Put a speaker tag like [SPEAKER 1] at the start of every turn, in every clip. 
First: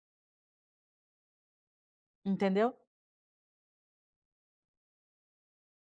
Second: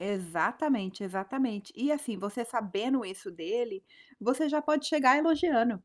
[SPEAKER 1] Exatamente, exatamente e assim você
[SPEAKER 2] Entendeu?
[SPEAKER 1] sabendo isso dele, você já pode chegar elogiando,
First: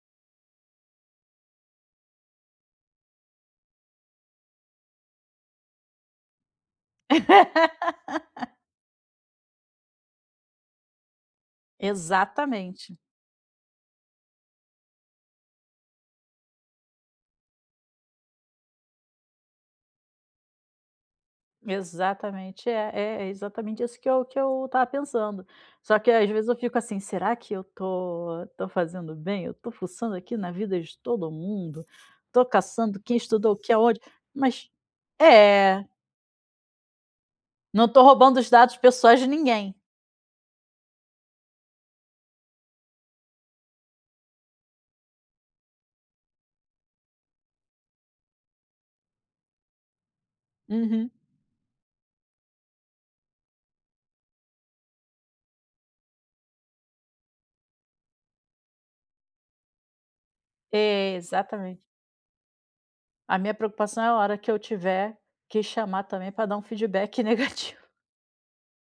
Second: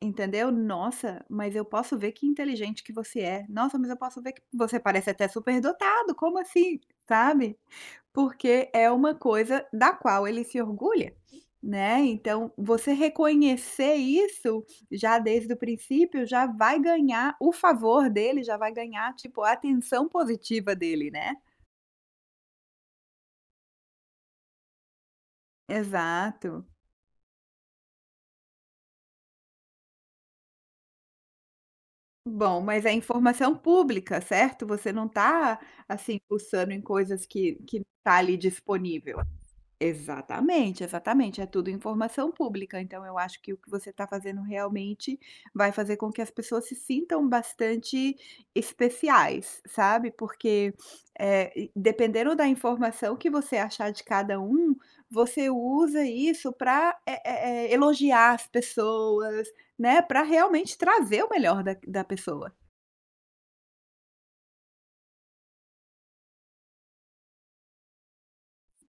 [SPEAKER 1] entendeu: "Nossa, mas eu posso ver que inteligente que você é, nossa mas eu posso ver que você parece até superdotado, como assim?" Sabe. Porque é uma coisa da qual ele se orgulha, né, então você
[SPEAKER 2] Exatamente.
[SPEAKER 1] reconhecer isso já desde o princípio já vai ganhar o favor dele, já vai ganhar tipo a atenção positiva dele, né.
[SPEAKER 2] Exatamente é é é exatamente isso que eu que eu estava pensando. Só que às vezes eu
[SPEAKER 1] Exato.
[SPEAKER 2] fico assim será que eu tô tô fazendo bem? Eu tô fuçando aqui na vida de todo mundo. Estou
[SPEAKER 1] Bom, mas é
[SPEAKER 2] caçando quem estudou
[SPEAKER 1] informação
[SPEAKER 2] o que aonde,
[SPEAKER 1] pública certo?
[SPEAKER 2] mas
[SPEAKER 1] Você não está,
[SPEAKER 2] é.
[SPEAKER 1] assim, fuçando em coisas que que
[SPEAKER 2] Não estou
[SPEAKER 1] está ali
[SPEAKER 2] roubando os dados
[SPEAKER 1] disponível.
[SPEAKER 2] pessoais de ninguém.
[SPEAKER 1] Exatamente exatamente é tudo informação pública então eu acho que o que você está fazendo realmente vai fazer com que as pessoas se sintam bastante especiais, sabe, porque,
[SPEAKER 2] Uhum.
[SPEAKER 1] eh, dependendo da informação que você achar de cada um, você usa isso pra, eh eh eh, elogiar as pessoas, né, para realmente
[SPEAKER 2] É,
[SPEAKER 1] trazer o melhor da
[SPEAKER 2] exatamente.
[SPEAKER 1] q da pessoa.
[SPEAKER 2] A minha preocupação é a hora que eu tiver que chamar também pra dar um feedback negativo.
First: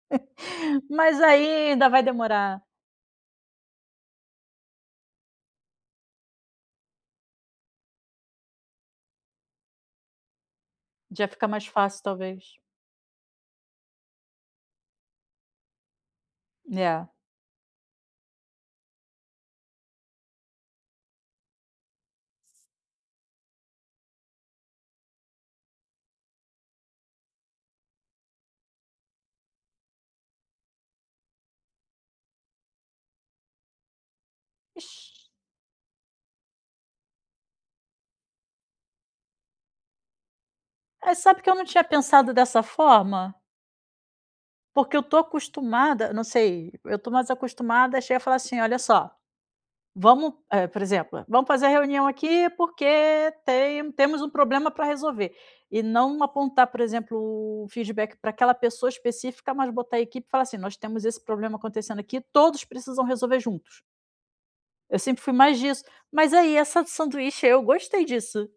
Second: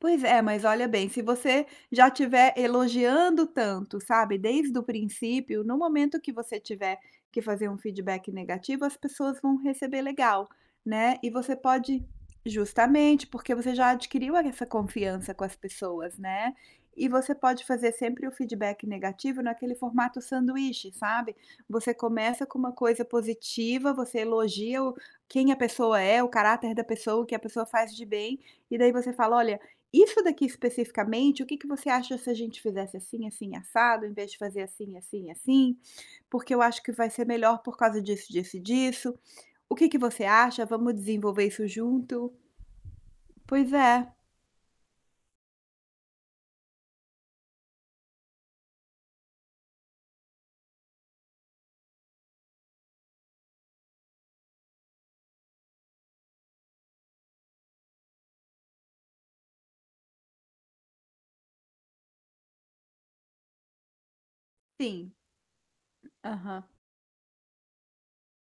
[SPEAKER 1] Pois é mas olha bem se
[SPEAKER 2] Mas
[SPEAKER 1] você
[SPEAKER 2] ainda vai
[SPEAKER 1] já estiver
[SPEAKER 2] demorar.
[SPEAKER 1] elogiando tanto sabe, desde o princípio no momento que você tiver que fazer um feedback negativo as pessoas vão receber legal, né,
[SPEAKER 2] Já
[SPEAKER 1] e
[SPEAKER 2] fica
[SPEAKER 1] você
[SPEAKER 2] mais fácil
[SPEAKER 1] pode
[SPEAKER 2] talvez.
[SPEAKER 1] justamente, porque você já adquiriu essa confiança com as pessoas, né, e
[SPEAKER 2] É.
[SPEAKER 1] você pode fazer sempre o feedback negativo naquele formato sanduíche sabe? Você começa com uma coisa positiva, você elogia o quem a pessoa é, o caráter da pessoa, o que a pessoa faz de bem, e daí você fala: "Olha, isso daqui especificamente o que que você acha se a gente fizesse assim, assim e assado, em vez de fazer assim, assim
[SPEAKER 2] Ixe.
[SPEAKER 1] e assim? Porque eu acho que vai ser melhor por causa disso, disso e disso. O que que você acha? Vamos
[SPEAKER 2] Mas sabe
[SPEAKER 1] desenvolver
[SPEAKER 2] que eu não
[SPEAKER 1] isso
[SPEAKER 2] tinha
[SPEAKER 1] junto?"
[SPEAKER 2] pensado dessa forma?
[SPEAKER 1] Pois é.
[SPEAKER 2] Porque eu estou acostumada, não sei, eu estou mais acostumada, a chegar e falar assim: "Olha só, vamos", por exemplo, "Vamos fazer a reunião aqui, porque tem temos um problema para resolver". E não apontar por exemplo o feedback para aquela pessoa específica, mas botar a equipe e falar assim nós temos esse problema acontecendo aqui, todos precisam resolver juntos. Eu
[SPEAKER 1] Sim.
[SPEAKER 2] sempre fui mais disso, mas aí
[SPEAKER 1] Aham.
[SPEAKER 2] essa do sanduíche aí eu gostei disso.